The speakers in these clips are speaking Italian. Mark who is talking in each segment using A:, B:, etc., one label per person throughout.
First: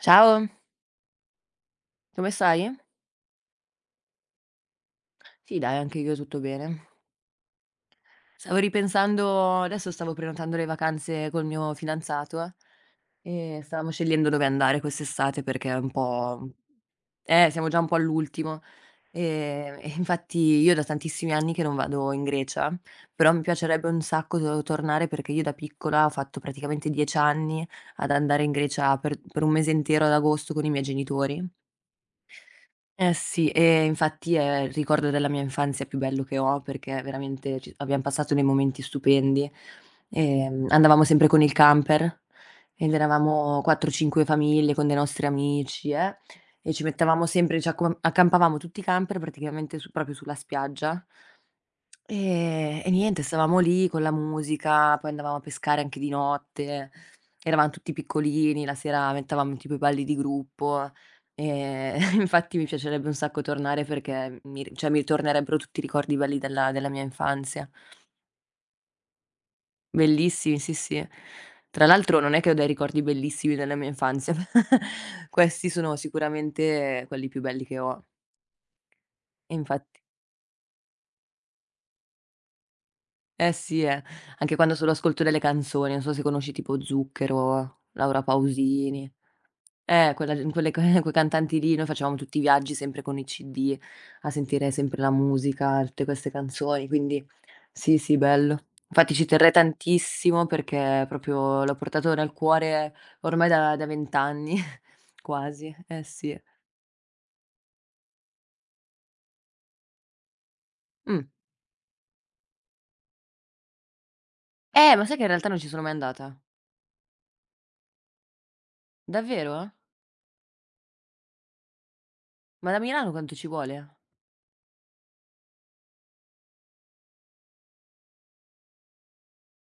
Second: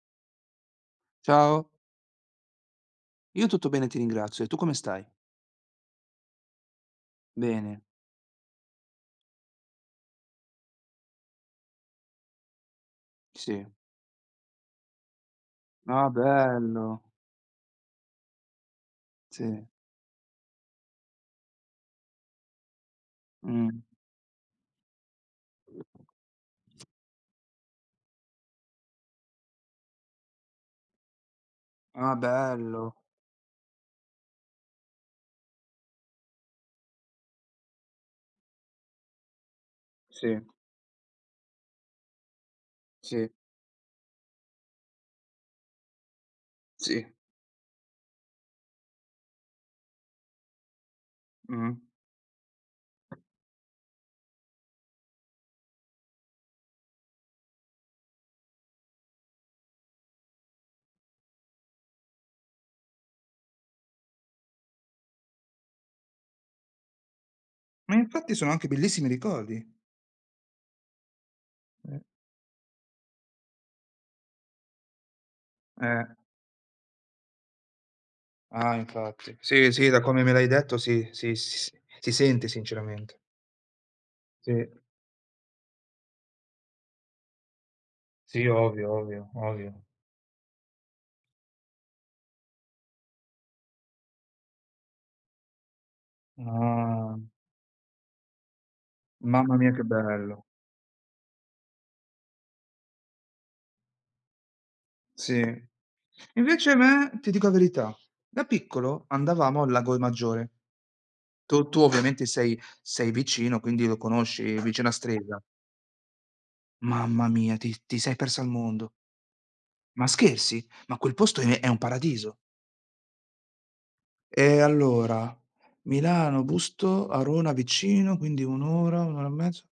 A: Ciao,
B: Ciao,
A: come stai?
B: io tutto bene, ti ringrazio, e tu come stai?
A: Sì dai, anche io tutto bene.
B: Bene,
A: Stavo ripensando, adesso stavo prenotando le vacanze col mio fidanzato e
B: sì.
A: stavamo scegliendo dove andare quest'estate perché è un
B: Ah
A: po',
B: bello,
A: siamo già un po' all'ultimo.
B: sì,
A: E infatti io da tantissimi anni che non vado in Grecia, però mi
B: mh.
A: piacerebbe un sacco to tornare perché io da piccola ho fatto praticamente 10 anni ad andare in Grecia per 1 mese intero ad agosto con i miei genitori.
B: Ah bello,
A: Eh sì, e infatti è il ricordo della mia infanzia più bello che ho, perché veramente ci abbiam passato dei momenti stupendi.
B: sì,
A: Andavamo sempre con il camper ed
B: sì,
A: eravamo 4, 5 famiglie con dei nostri amici, e ci
B: sì,
A: mettevamo sempre, ci accom accampavamo tutti i camper praticamente su proprio sulla spiaggia.
B: mh.
A: E niente, stavamo lì con la musica, poi andavamo a pescare anche di notte, eravam tutti piccolini, la sera mettevamo tipo i balli di gruppo. Infatti mi piacerebbe un sacco tornare perché mi ri cioè mi ritornerebbero tutti i ricordi belli della mia infanzia.
B: Ma infatti sono anche bellissimi ricordi.
A: Bellissimi, sì, sì. Tra
B: Eh,
A: l'altro non è che ho dei ricordi bellissimi della mia infanzia, questi sono
B: eh,
A: sicuramente quelli più belli che ho.
B: ah infatti.
A: E
B: Sì, sì, da
A: infatti.
B: come me l'hai detto, sì, sì, si sente sinceramente.
A: Eh sì, eh.
B: Sì,
A: Anche quando solo ascolto delle canzoni, non so se conosci tipo Zucchero, Laura
B: sì, ovvio,
A: Pausini.
B: ovvio, ovvio.
A: Quella gen quelle ca quei cantanti lì, noi facevamo tutti i viaggi sempre con i CD, a sentire sempre la musica, tutte queste canzoni,
B: Ah,
A: quindi sì, sì, bello. Infatti ci terrei
B: mamma mia che bello.
A: tantissimo perché proprio l'ho portato nel cuore ormai da 20 anni,
B: Sì.
A: quasi, eh sì.
B: Invece a me, ti dico la verità, da piccolo andavamo al Lago Maggiore.
A: Mh.
B: Tu ovviamente sei vicino, quindi lo conosci, vicino a
A: Ma sai che in
B: Stresa.
A: realtà non ci sono mai andata?
B: Mamma mia, ti sei persa il mondo.
A: Davvero?
B: Ma scherzi? Ma quel posto è un paradiso.
A: Ma da Milano quanto ci vuole?
B: E allora, Milano, Busto, Arona vicino, quindi 1 ora, 1 ora e mezzo.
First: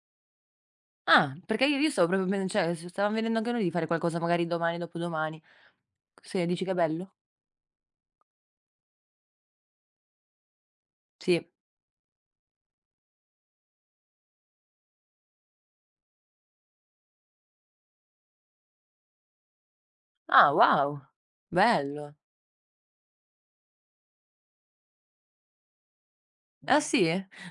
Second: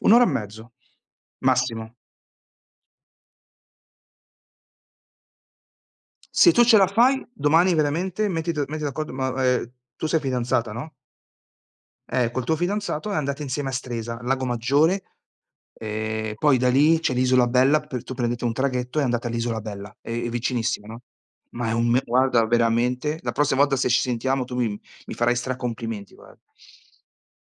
B: 1 ora e mezzo,
A: Ah, perché io
B: massimo.
A: stavo proprio pen cioè, s stavamo vedendo anche noi di fare qualcosa magari domani, dopodomani. Se
B: Se tu
A: dici che è
B: ce la
A: bello?
B: fai, domani veramente metti d'accordo, ma tu sei fidanzata, no?
A: Sì.
B: Col tuo fidanzato, e andate insieme a Stresa, Lago Maggiore, poi da lì c'è l'Isola Bella, per tu prendete un traghetto e andate all'Isola Bella, è
A: Ah,
B: vicinissima, no,
A: wow!
B: ma è un me
A: Bello.
B: guarda, veramente la prossima volta se ci sentiamo tu mi farai stracomplimenti, guarda.
A: Ah, sì?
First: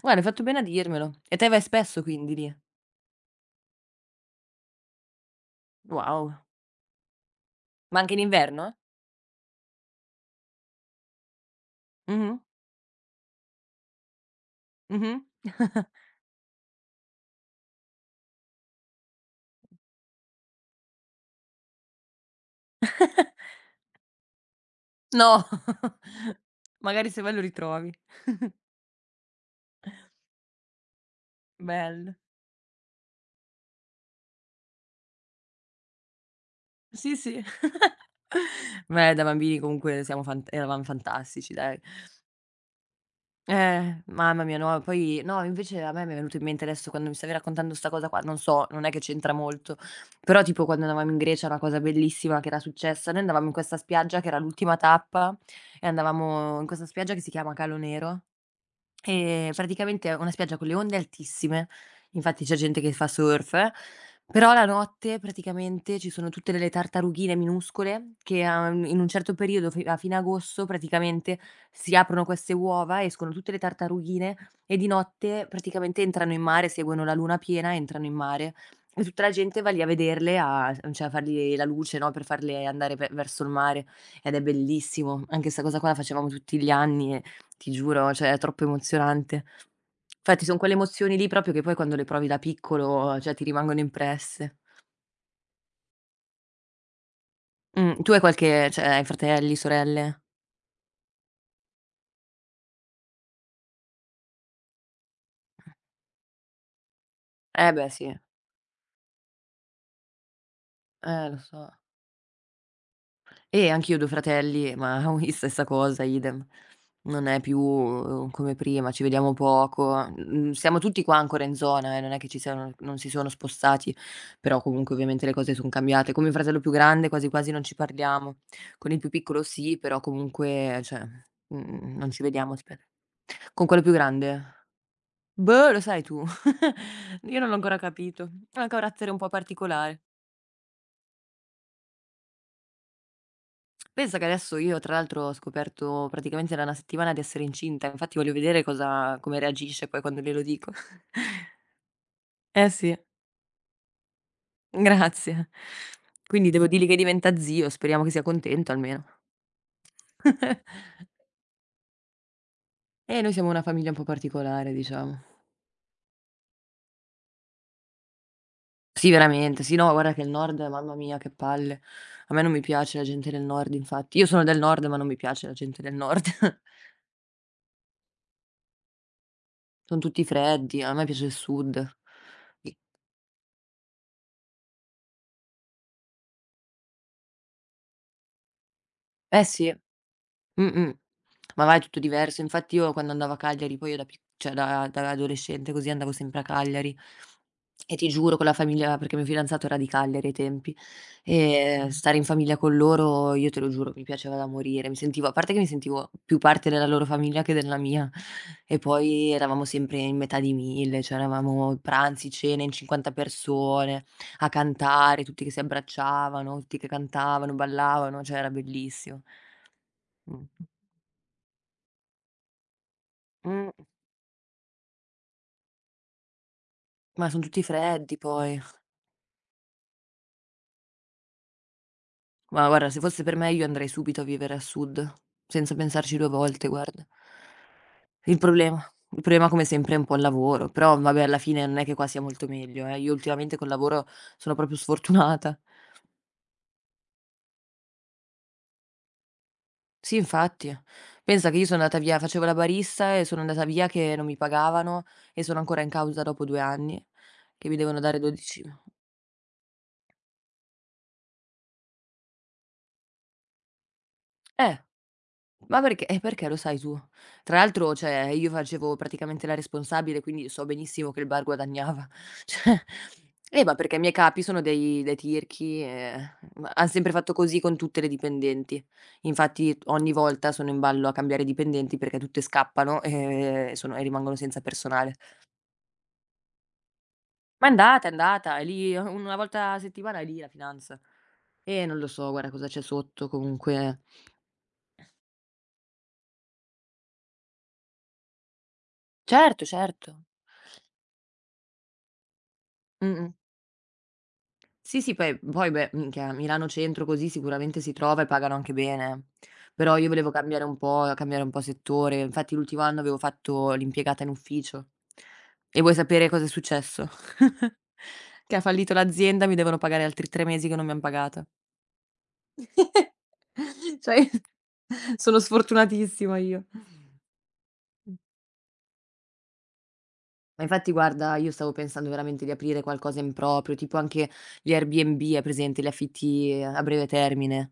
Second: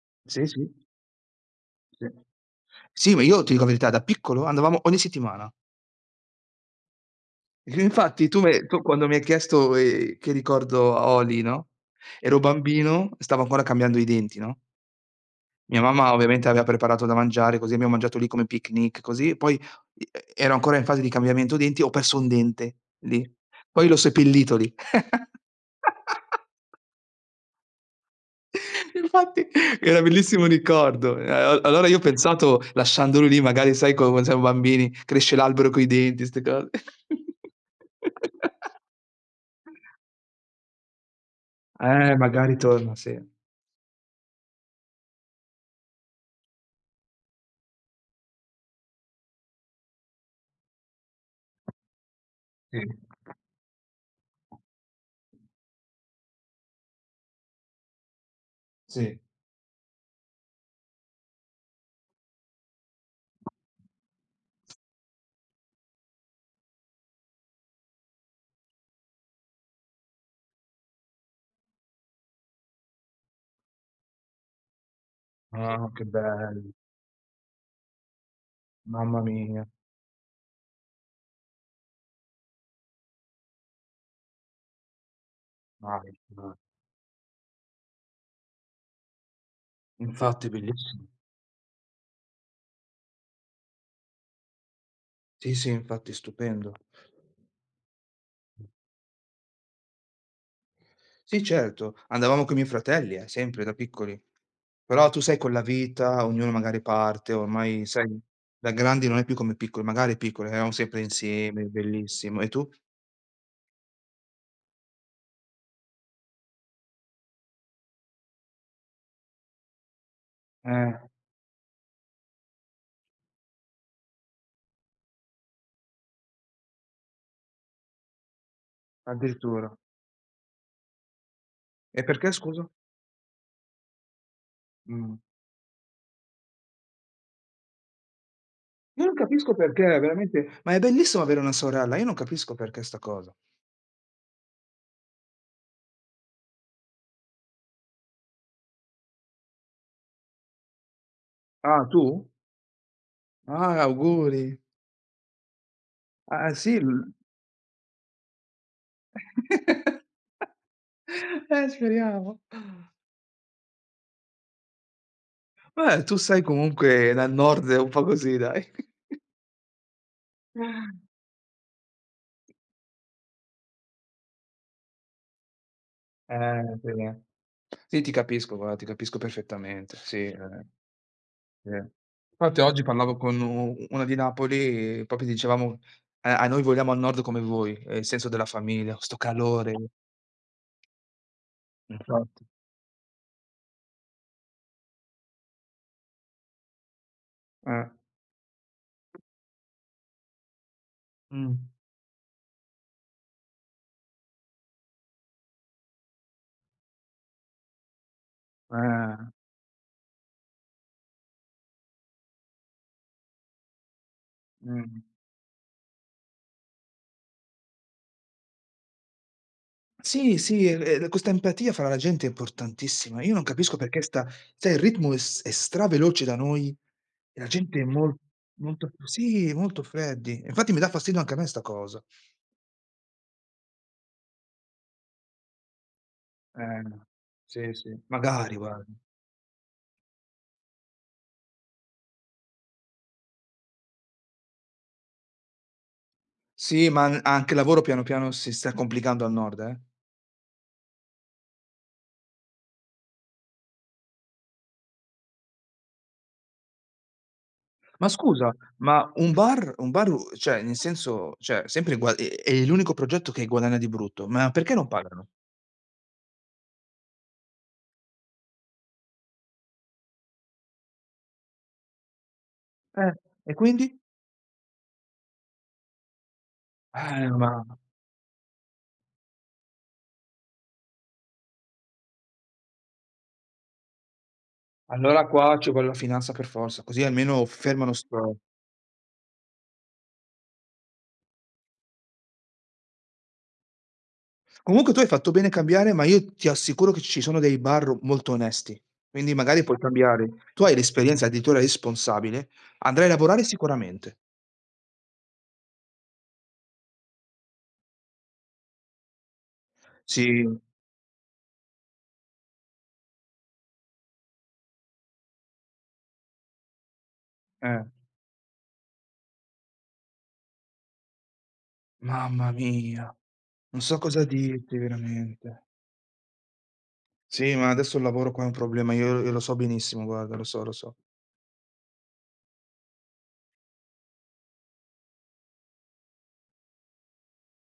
A: Guarda, hai fatto
B: Sì,
A: bene a
B: sì,
A: dirmelo. E te vai spesso
B: sì.
A: quindi lì?
B: Sì, ma io ti dico la verità, da piccolo andavamo ogni settimana.
A: Wow.
B: E
A: Ma anche in
B: Infatti tu me
A: inverno?
B: tu quando mi hai chiesto, che ricordo ho lì, no, ero
A: Mh-mh.
B: bambino, stavo ancora cambiando i denti, no?
A: Mh-mh.
B: Mia mamma ovviamente aveva preparato da mangiare, così abbiamo mangiato lì come picnic, così, poi i e ero ancora in fase di cambiamento denti, ho perso un dente lì, poi l'ho seppellito lì.
A: No, magari se vai lo ritrovi.
B: Infatti era bellissimo ricordo. E a allora io ho
A: Bello.
B: pensato, lasciandolo lì magari, sai come siamo bambini, cresce l'albero coi denti, 'ste cose.
A: Sì, sì. Beh, da bambini comunque siamo fan eravamo fantastici dai.
B: Magari torna, sì.
A: Mamma mia no, poi no, invece a me mi è venuto in mente adesso quando mi stavi raccontando 'sta cosa qua, non so, non è che c'entra molto, però tipo quando andavamo in Grecia una cosa bellissima che era
B: Sì.
A: successa, noi andavamo in questa spiaggia che era l'ultima tappa e andavamo in questa spiaggia che si chiama Calo Nero.
B: Sì.
A: Praticamente è una spiaggia con le onde altissime, infatti c'è gente che fa surf, però la notte praticamente ci sono tutte delle tartarughine minuscole che a un in un certo periodo fi a fine agosto praticamente si aprono queste uova, escono tutte le tartarughine e di notte
B: Ah,
A: praticamente
B: che
A: entrano in mare,
B: bello.
A: seguono la luna piena, entrano in mare e
B: Mamma
A: tutta la gente
B: mia.
A: va lì a vederle, a cioè a fargli la luce, no, per farle andare ve verso il mare ed è bellissimo. Anche 'sta cosa qua la
B: Dai,
A: facevamo
B: dai.
A: tutti gli anni e ti giuro, cioè è troppo emozionante. Infatti
B: Infatti
A: son quelle
B: bellissimo.
A: emozioni lì proprio che poi quando le provi da piccolo, cioè ti rimangono impresse.
B: Sì, sì, infatti, stupendo.
A: Tu hai qualche, cioè, hai fratelli, sorelle?
B: Sì, certo, andavamo coi miei fratelli, sempre da piccoli. Però tu sai, con la vita, ognuno magari parte,
A: Eh
B: ormai
A: beh
B: sai,
A: sì,
B: da grandi non è più come piccoli, magari piccoli eravamo sempre
A: lo
B: insieme,
A: so.
B: bellissimo. E tu?
A: Anch'io ho 2 fratelli, ma ui stessa cosa, idem. Non è più, come prima, ci vediamo poco. Mhmm, siamo
B: Eh,
A: tutti qua ancora in zona, non è che ci siano non si sono spostati, però comunque ovviamente le cose son cambiate. Con mio fratello più grande quasi quasi non ci parliamo. Con il più piccolo
B: addirittura.
A: sì, però comunque cioè,
B: E
A: non ci
B: perché
A: vediamo
B: scusa?
A: spe con quello più grande?
B: Mh.
A: Boh, lo sai tu. Io non l'ho ancora capito. Ha un
B: Io
A: carattere
B: non
A: un po'
B: capisco perché,
A: particolare.
B: veramente, ma è bellissimo avere una sorella, io non capisco perché sta cosa.
A: Pensa che adesso io tra l'altro ho scoperto praticamente da una settimana di essere incinta, infatti voglio vedere cosa come reagisce poi quando glielo dico.
B: Ah, tu?
A: Eh sì,
B: Ah, auguri.
A: grazie. Quindi
B: Ah,
A: devo
B: sì
A: dirgli che
B: l
A: diventa zio, speriamo che sia contento almeno.
B: Speriamo.
A: Noi siamo una famiglia un po' particolare diciamo.
B: Beh, tu sei comunque dal nord, un po' così, dai.
A: Sì veramente, sì no, guarda che il nord, mamma mia che palle. A me non mi piace la gente del nord infatti. Io sono del nord, ma non mi piace la gente del nord.
B: Sì, eh. Sì, ti capisco, guarda, ti capisco perfettamente,
A: Son tutti
B: sì,
A: freddi, a me piace il
B: sì.
A: sud.
B: Infatti
A: I
B: oggi parlavo con u una di Napoli e proprio dicevamo: a noi vogliamo al nord come voi, il senso della famiglia, 'sto
A: eh sì,
B: calore".
A: mh-mh. Ma vai, è tutto diverso.
B: Infatti,
A: Infatti io quando andavo a Cagliari, poi io da pic cioè da adolescente così andavo sempre a Cagliari
B: eh.
A: e ti giuro, con la famiglia perché mio fidanzato era di Cagliari ai tempi,
B: Mh.
A: e stare in famiglia con loro, io te lo giuro, mi piaceva da morire. Mi sentivo, a parte che mi sentivo più parte della loro famiglia che della mia. E
B: Eh,
A: poi eravamo sempre in metà di 1.000, cioè eravamo pranzi, cene in 50 persone, a
B: mh.
A: cantare, tutti che si abbracciavano, tutti che cantavano, ballavano, cioè era bellissimo.
B: Sì,
A: Mh.
B: sì, l questa empatia fra la gente è importantissima. Io non
A: Mh.
B: capisco perché sta sai, il ritmo è straveloce da noi,
A: Ma
B: e
A: son
B: la
A: tutti
B: gente è mol
A: freddi poi.
B: molto sì, molto freddi. Infatti mi dà fastidio anche a me sta cosa.
A: Ma guarda, se fosse per me io andrei subito a vivere a sud, senza pensarci 2 volte,
B: Eh,
A: guarda.
B: sì, sì,
A: Il
B: magari
A: problema
B: guarda.
A: il problema come sempre è un po' il lavoro, però vabbè alla fine non è che qua sia molto meglio, eh. Io ultimamente col lavoro sono proprio sfortunata.
B: Sì, ma an anche il lavoro piano piano si sta complicando al nord, eh.
A: Sì, infatti. Pensa che io sono andata via, facevo la barista e sono andata via che non mi pagavano e sono ancora in causa dopo 2 anni, che mi devono
B: Ma
A: dare
B: scusa,
A: 12
B: ma un bar u cioè nel senso, cioè sempre gua è l'unico progetto che guadagna di brutto, ma perché
A: eh.
B: non pagano?
A: Ma perché perché lo sai tu. Tra l'altro, cioè, io facevo praticamente la responsabile, quindi so benissimo che il bar guadagnava.
B: Eh, e
A: Cioè ma perché
B: quindi?
A: i miei capi sono dei tirchi, ma han sempre fatto così
B: Ma
A: con tutte le dipendenti. Infatti ogni volta sono in ballo a cambiare dipendenti perché tutte scappano e rimangono senza personale.
B: allora qua ci vuole la finanza per forza, così almeno
A: Ma è
B: fermano
A: andata, è
B: sto
A: andata, è lì una volta a settimana, è lì la finanza. Non lo so guarda cosa c'è sotto comunque.
B: comunque tu hai fatto bene a cambiare, ma io ti assicuro che ci sono dei bar molto onesti, quindi magari
A: Certo,
B: puoi
A: certo.
B: cambiare. Tu hai l'esperienza addirittura responsabile, andrai a
A: Mh-mh.
B: lavorare sicuramente.
A: Sì, sì, poi beh, minchia, a Milano centro così sicuramente si trova e pagano anche bene. Però io volevo
B: Sì,
A: cambiare un po' settore. Infatti l'ultimo anno avevo fatto l'impiegata in ufficio. E vuoi sapere cosa è successo?
B: eh.
A: Che ha fallito l'azienda, mi devono pagare altri 3 mesi che non mi han pagata.
B: Mamma mia, non so cosa
A: Cioè,
B: dirti
A: sono
B: veramente.
A: sfortunatissima io.
B: Sì, ma adesso il lavoro qua è un problema, io lo so benissimo, guarda, lo so,
A: Ma
B: lo
A: infatti
B: so.
A: guarda, io stavo pensando veramente di aprire qualcosa in proprio, tipo anche gli Airbnb, hai presente, gli affitti a breve termine?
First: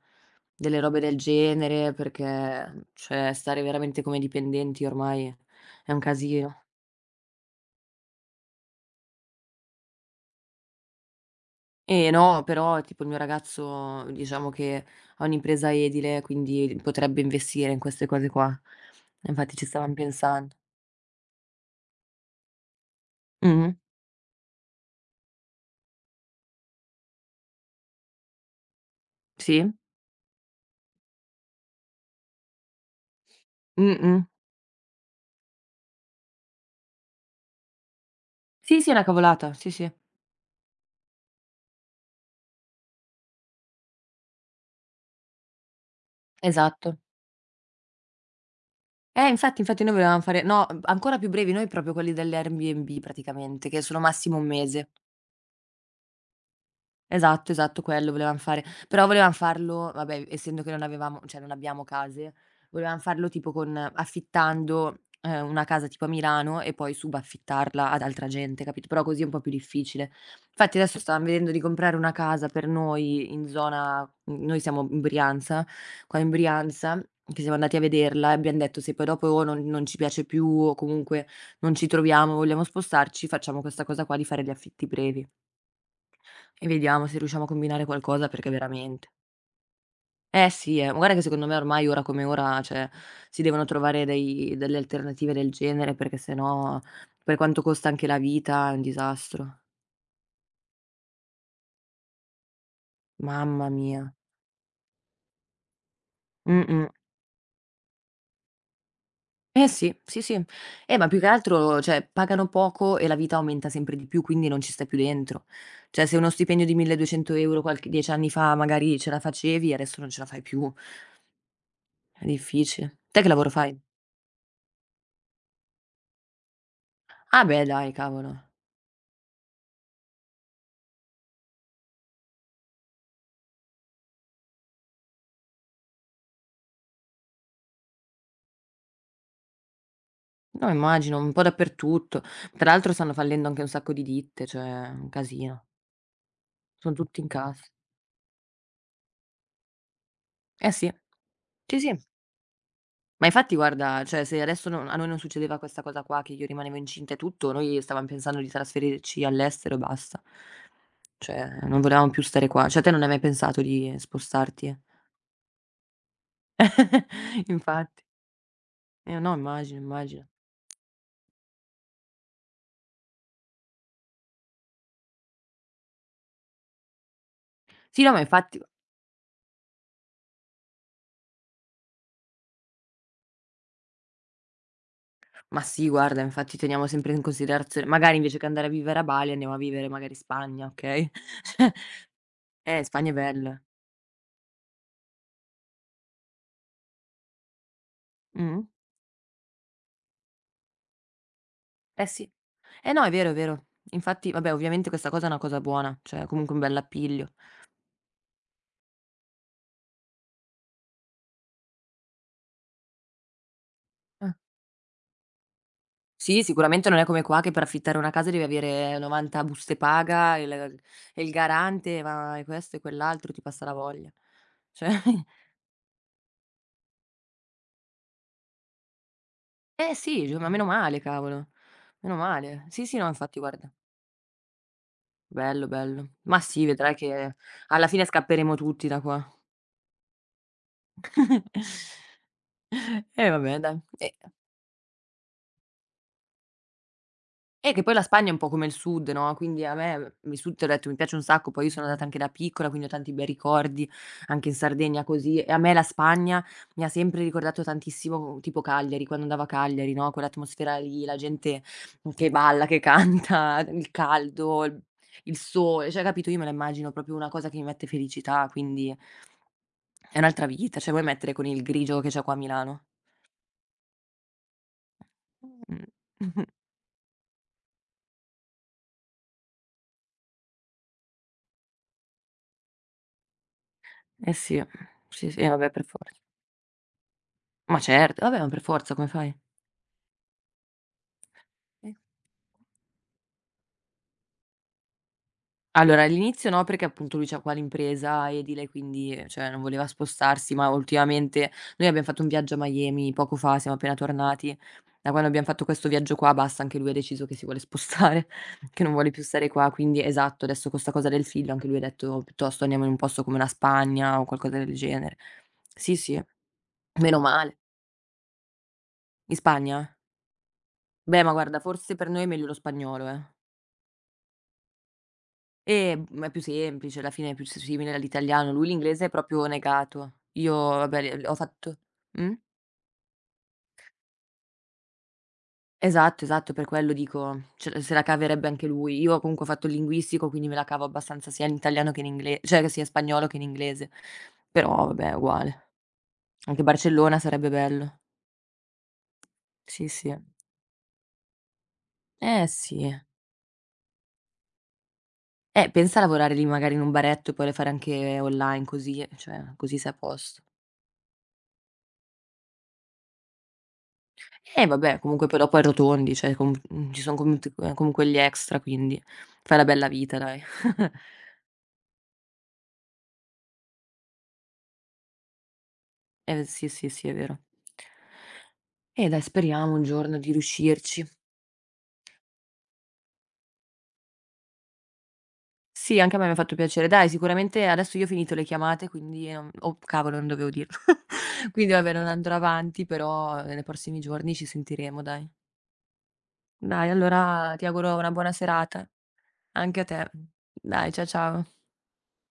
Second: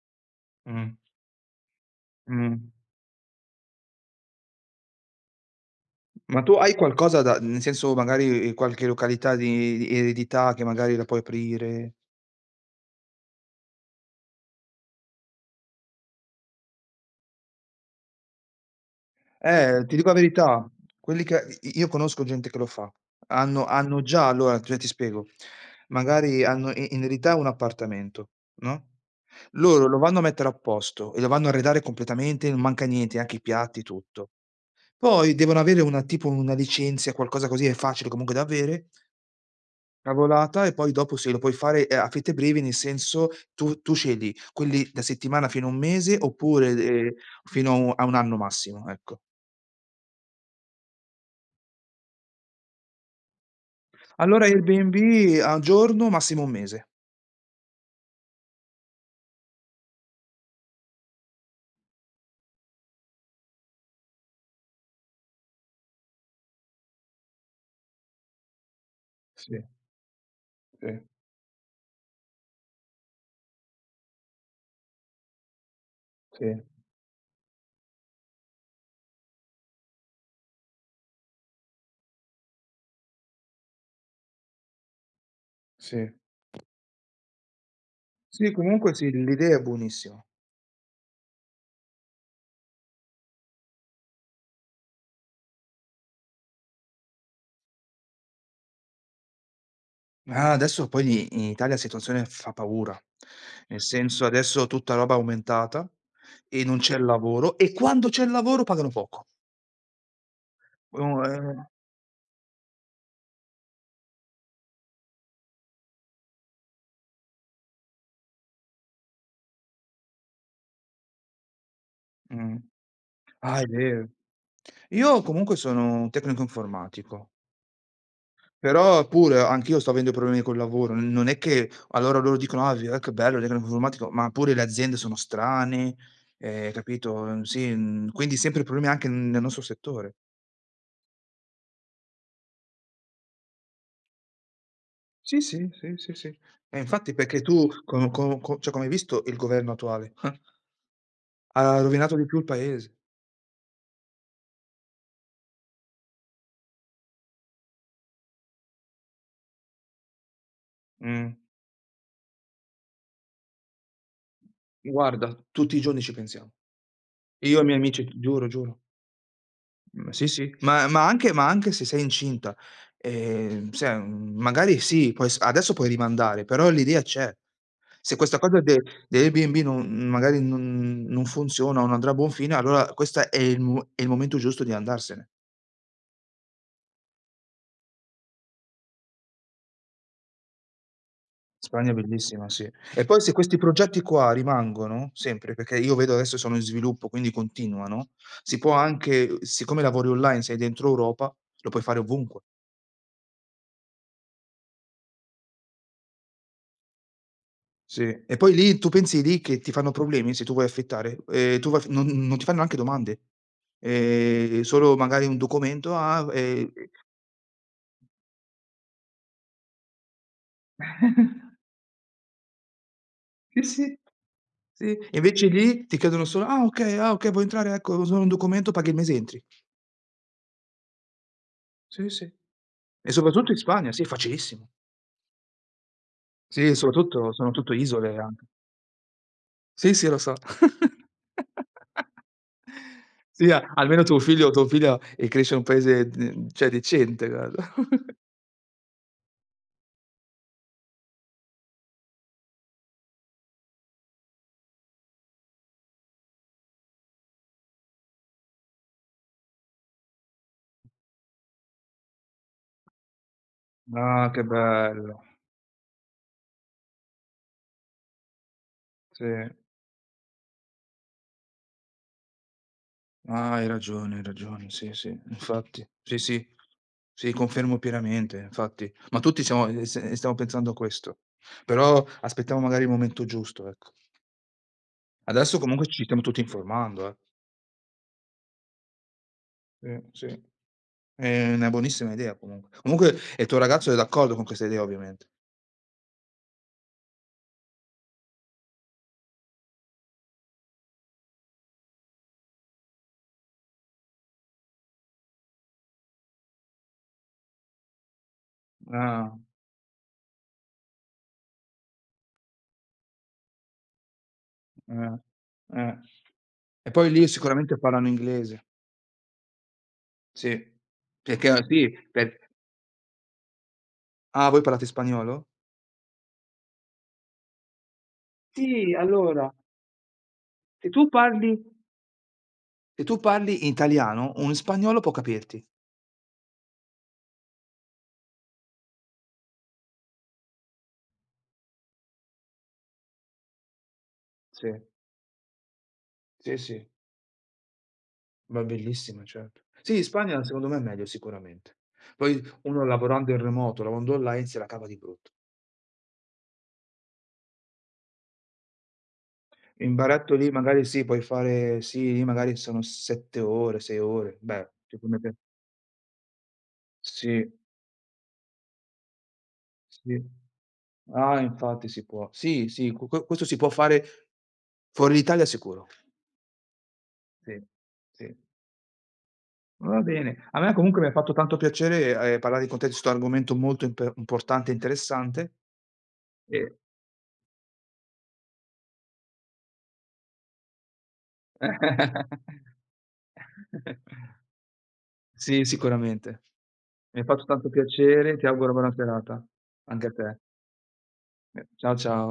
A: Delle
B: Mh,
A: robe del genere,
B: mh.
A: perché cioè stare veramente come dipendenti ormai è un
B: Ma tu
A: casino.
B: hai qualcosa da nel senso, magari, qualche località di eredità che magari la puoi aprire?
A: Eh no, però tipo il mio ragazzo diciamo che ha un'impresa edile, quindi potrebbe investire in queste cose qua. E infatti ci stavamo
B: Ti dico la
A: pensando.
B: verità, quelli che i io conosco gente che lo fa. Hanno
A: Mh-mh,
B: hanno già allora, cioè ti spiego, magari hanno i in eredità un appartamento, no,
A: sì,
B: loro lo vanno a mettere a posto e lo vanno a arredare completamente, non manca niente, anche i piatti,
A: mh-mh.
B: tutto. Poi devono avere una tipo una licenza, qualcosa così, è facile comunque da
A: Sì,
B: avere,
A: sì, è una cavolata, sì, sì.
B: cavolata, e poi dopo sì, lo puoi fare, a fitte brevi, nel senso tu scegli quelli da settimana fino a 1 mese oppure,
A: Esatto.
B: fino a u a 1 anno massimo, ecco.
A: Eh infatti, infatti noi volevamo fare, no, ancora più brevi, noi proprio quelli dell'Airbnb praticamente, che sono massimo
B: Allora
A: 1 mese.
B: Airbnb a giorno, massimo 1 mese.
A: Esatto, esatto, quello volevam fare. Però volevam farlo, vabbè, essendo che non avevamo, cioè non abbiamo case, volevam farlo tipo con affittando, una casa tipo a Milano e poi subaffittarla ad altra gente, capito? Però così è un po' più
B: Sì,
A: difficile. Infatti adesso
B: sì,
A: stavam vedendo di comprare una casa per noi in zona, noi siamo in Brianza, qua in
B: sì,
A: Brianza, che siamo andati a vederla e abbiam detto: "Se poi dopo non ci piace più o comunque non ci troviamo, vogliamo spostarci, facciamo questa cosa qua di fare gli affitti brevi".
B: sì.
A: E vediamo se riusciamo a combinare qualcosa perché
B: Sì, comunque
A: veramente,
B: sì, l'idea è buonissima.
A: eh sì, ma guarda che secondo me ormai ora come ora, cioè, si devono trovare dei delle alternative del genere perché se no, per quanto costa anche la vita, è un disastro.
B: Ah, adesso poi in Italia la situazione fa paura,
A: Mamma
B: nel
A: mia.
B: senso adesso tutta roba aumentata, e non
A: Mh-mh.
B: c'è lavoro, e quando c'è il lavoro pagano poco.
A: Eh sì, sì, sì. Ma più
B: Uhm,
A: che
B: ehm
A: altro, cioè, pagano poco e la vita aumenta sempre di più, quindi non ci stai più dentro. Cioè, se uno stipendio di 1.200 € qualche 10 anni fa magari ce la facevi, adesso non ce la fai più. È
B: Mh.
A: difficile. Te che lavoro
B: Ah, è
A: fai?
B: vero. Io comunque sono un tecnico informatico.
A: Ah beh dai, cavolo.
B: Però pure anch'io sto avendo problemi col lavoro, n non è che allora loro dicono: "Ah, che bello, tecnico informatico", ma pure le aziende sono strane, capito, sì, quindi sempre problemi anche nel nostro settore.
A: No, immagino, un po' dappertutto. Tra l'altro stanno fallendo anche un sacco di ditte, cioè un
B: Sì,
A: casino.
B: sì, sì, sì, sì. E
A: Son
B: infatti
A: tutti in
B: perché tu
A: cassa.
B: co co co cioè, come hai visto il governo attuale,
A: Eh sì, sì,
B: ha
A: sì.
B: rovinato di più il paese.
A: Ma infatti guarda, cioè se adesso non a noi non succedeva questa cosa qua, che io rimanevo incinta e tutto, noi stavam pensando di trasferirci all'estero e basta.
B: Mh.
A: Cioè non volevamo più stare qua. Cioè te non hai mai pensato di spostarti, eh?
B: Guarda, tutti i giorni ci pensiamo. Io e i miei
A: Infatti.
B: amici, giuro, giuro.
A: Eh no, immagino,
B: Mhmm,
A: immagino.
B: sì, sì, ma anche se sei incinta, se magari sì, puoi s adesso puoi rimandare, però l'idea c'è.
A: Sì, no,
B: Se
A: ma
B: questa
A: infatti,
B: cosa de dell'Airbnb non magari non non funziona o non andrà a buon fine, allora questa è il mo è il momento giusto di andarsene.
A: ma sì guarda, infatti teniamo sempre in considerazione, magari invece che andare a vivere a Bali andiamo a vivere magari in Spagna, okay?
B: Spagna è bellissima, sì. E
A: Spagna è
B: poi se questi
A: bella.
B: progetti qua rimangono sempre, perché io vedo adesso sono in sviluppo, quindi continuano, si
A: Mh-mh.
B: può anche, siccome lavori online, sei dentro Europa, lo puoi fare
A: Eh sì.
B: ovunque.
A: Eh no, è vero, è vero. Infatti vabbè, ovviamente questa cosa è una cosa buona, cioè comunque un bell'appiglio.
B: Sì, e poi lì tu pensi lì che ti fanno problemi se tu vuoi affittare, tu vai f non ti fanno neanche domande,
A: Ah.
B: solo magari un documento, ah,
A: Sì, sicuramente non è come qua che per affittare una casa devi avere 90 buste paga, il e il garante, ma e questo e quell'altro, ti
B: sì,
A: passa la
B: sì,
A: voglia. Cioè
B: sì, invece lì ti chiedono solo: "Ah okay, ah okay, vuoi entrare? Ecco, solo un documento, paghi il mese, e entri."
A: eh sì, gio ma meno male cavolo,
B: Sì,
A: meno
B: sì,
A: male. Sì, sì, no,
B: e
A: infatti
B: soprattutto in
A: guarda,
B: Spagna, sì, facilissimo.
A: bello, bello. Ma sì,
B: Sì,
A: vedrai
B: soprattutto
A: che
B: sono tutto
A: alla fine
B: isole anche.
A: scapperemo tutti da qua.
B: Sì, sì, lo so.
A: E
B: Sì,
A: vabbè
B: a
A: dai.
B: almeno
A: E
B: tuo figlio o tua figlia, cresce in un paese d cioè decente, guarda.
A: eh, che poi la Spagna è un po' come il sud, no, quindi a me il sud t'ho detto mi piace un sacco, poi io sono andata anche da piccola, quindi ho tanti bei ricordi, anche in Sardegna così, e a me la Spagna mi ha sempre ricordato tantissimo tipo Cagliari, quando andavo a Cagliari, no, quell'atmosfera lì, la gente che balla, che canta, il
B: Ah, che
A: caldo,
B: bello.
A: il sole, cioè capito, io me la immagino proprio una cosa che mi mette felicità, quindi
B: Sì.
A: è un'altra vita, cioè vuoi mettere con il grigio che c'è qua a Milano.
B: Ah, hai ragione, hai ragione. Sì, sì,
A: Mh.
B: infatti. Sì, sì. Sì, confermo pienamente, infatti. Ma tutti siamo s stiamo pensando a questo. Però aspettiamo magari il momento giusto, ecco.
A: Eh sì, sì, sì,
B: Adesso
A: vabbè per
B: comunque ci
A: forza.
B: stiamo tutti informando, eh.
A: Ma certo, vabbè, ma per forza, come fai?
B: Sì, sì. È una
A: Eh.
B: buonissima idea comunque. E il tuo ragazzo è d'accordo con questa idea, ovviamente.
A: Allora, all'inizio no, perché appunto lui c'ha qua l'impresa edile, quindi, cioè non voleva spostarsi, ma ultimamente noi abbiam fatto un viaggio a Miami poco fa, siamo appena tornati. Da quando abbiam fatto questo viaggio qua basta, anche lui ha deciso che si vuole spostare, che non vuole più
B: Ah,
A: stare qua, quindi esatto, adesso con 'sta cosa del figlio anche lui ha detto: "Piuttosto andiamo in un posto come la Spagna o qualcosa del genere".
B: eh, eh.
A: Sì, sì,
B: E poi
A: meno
B: lì
A: male.
B: sicuramente parlano inglese.
A: In Spagna?
B: Sì.
A: Beh, ma guarda,
B: Perché sì,
A: forse per noi è meglio lo spagnolo, eh.
B: voi parlate spagnolo?
A: Ma è più semplice, alla fine è più s simile all'italiano. Lui
B: Sì,
A: l'inglese è proprio
B: allora,
A: negato. Io
B: se tu
A: vabbè, l ho
B: parli
A: fatto, mh?
B: se tu parli italiano, un spagnolo può capirti.
A: Esatto, esatto, per quello dico, ce se la caverebbe anche lui. Io comunque ho fatto il linguistico, quindi me la cavo abbastanza sia in italiano che in ingle cioè che sia in spagnolo che in inglese.
B: Sì,
A: Però vabbè, è uguale.
B: sì,
A: Anche
B: sì,
A: Barcellona sarebbe bello.
B: ma bellissima, certo.
A: Sì,
B: Sì, in
A: sì.
B: Spagna secondo me è meglio sicuramente. Poi
A: Eh
B: uno
A: sì.
B: lavorando in remoto, lavorando online, se la cava di brutto.
A: Pensa a lavorare lì magari in un baretto e poi fare anche online così, cioè così sei
B: In
A: a
B: baretto
A: posto.
B: lì magari sì, puoi fare sì, lì magari sono 7 ore, 6 ore.
A: Eh
B: Beh,
A: vabbè,
B: secondo
A: comunque
B: te
A: poi dopo arrotondi, cioè ci son
B: sì,
A: comunque gli extra, quindi fai la bella vita
B: sì.
A: dai.
B: Ah, infatti si può. Sì, sì, questo si può fare fuori d'Italia, sicuro.
A: Eh sì, sì, sì, è vero.
B: Sì, sì.
A: Dai, speriamo un
B: Va
A: giorno di
B: bene. A me comunque mi
A: riuscirci.
B: ha fatto tanto piacere, parlare con te di 'sto argomento molto impe importante e interessante
A: Sì, anche a me mi ha fatto
B: e
A: piacere. Dai, sicuramente adesso io ho finito le chiamate, quindi non, oh cavolo, non dovevo dirlo. Quindi vabbè, non andrò avanti, però nei prossimi giorni ci sentiremo dai.
B: Sì, sicuramente.
A: Dai,
B: Mi ha fatto
A: allora ti
B: tanto
A: auguro una buona
B: piacere, ti auguro
A: serata.
B: buona serata.
A: Anche a
B: Anche
A: te.
B: a te.
A: Dai, ciao.
B: Ciao, ciao.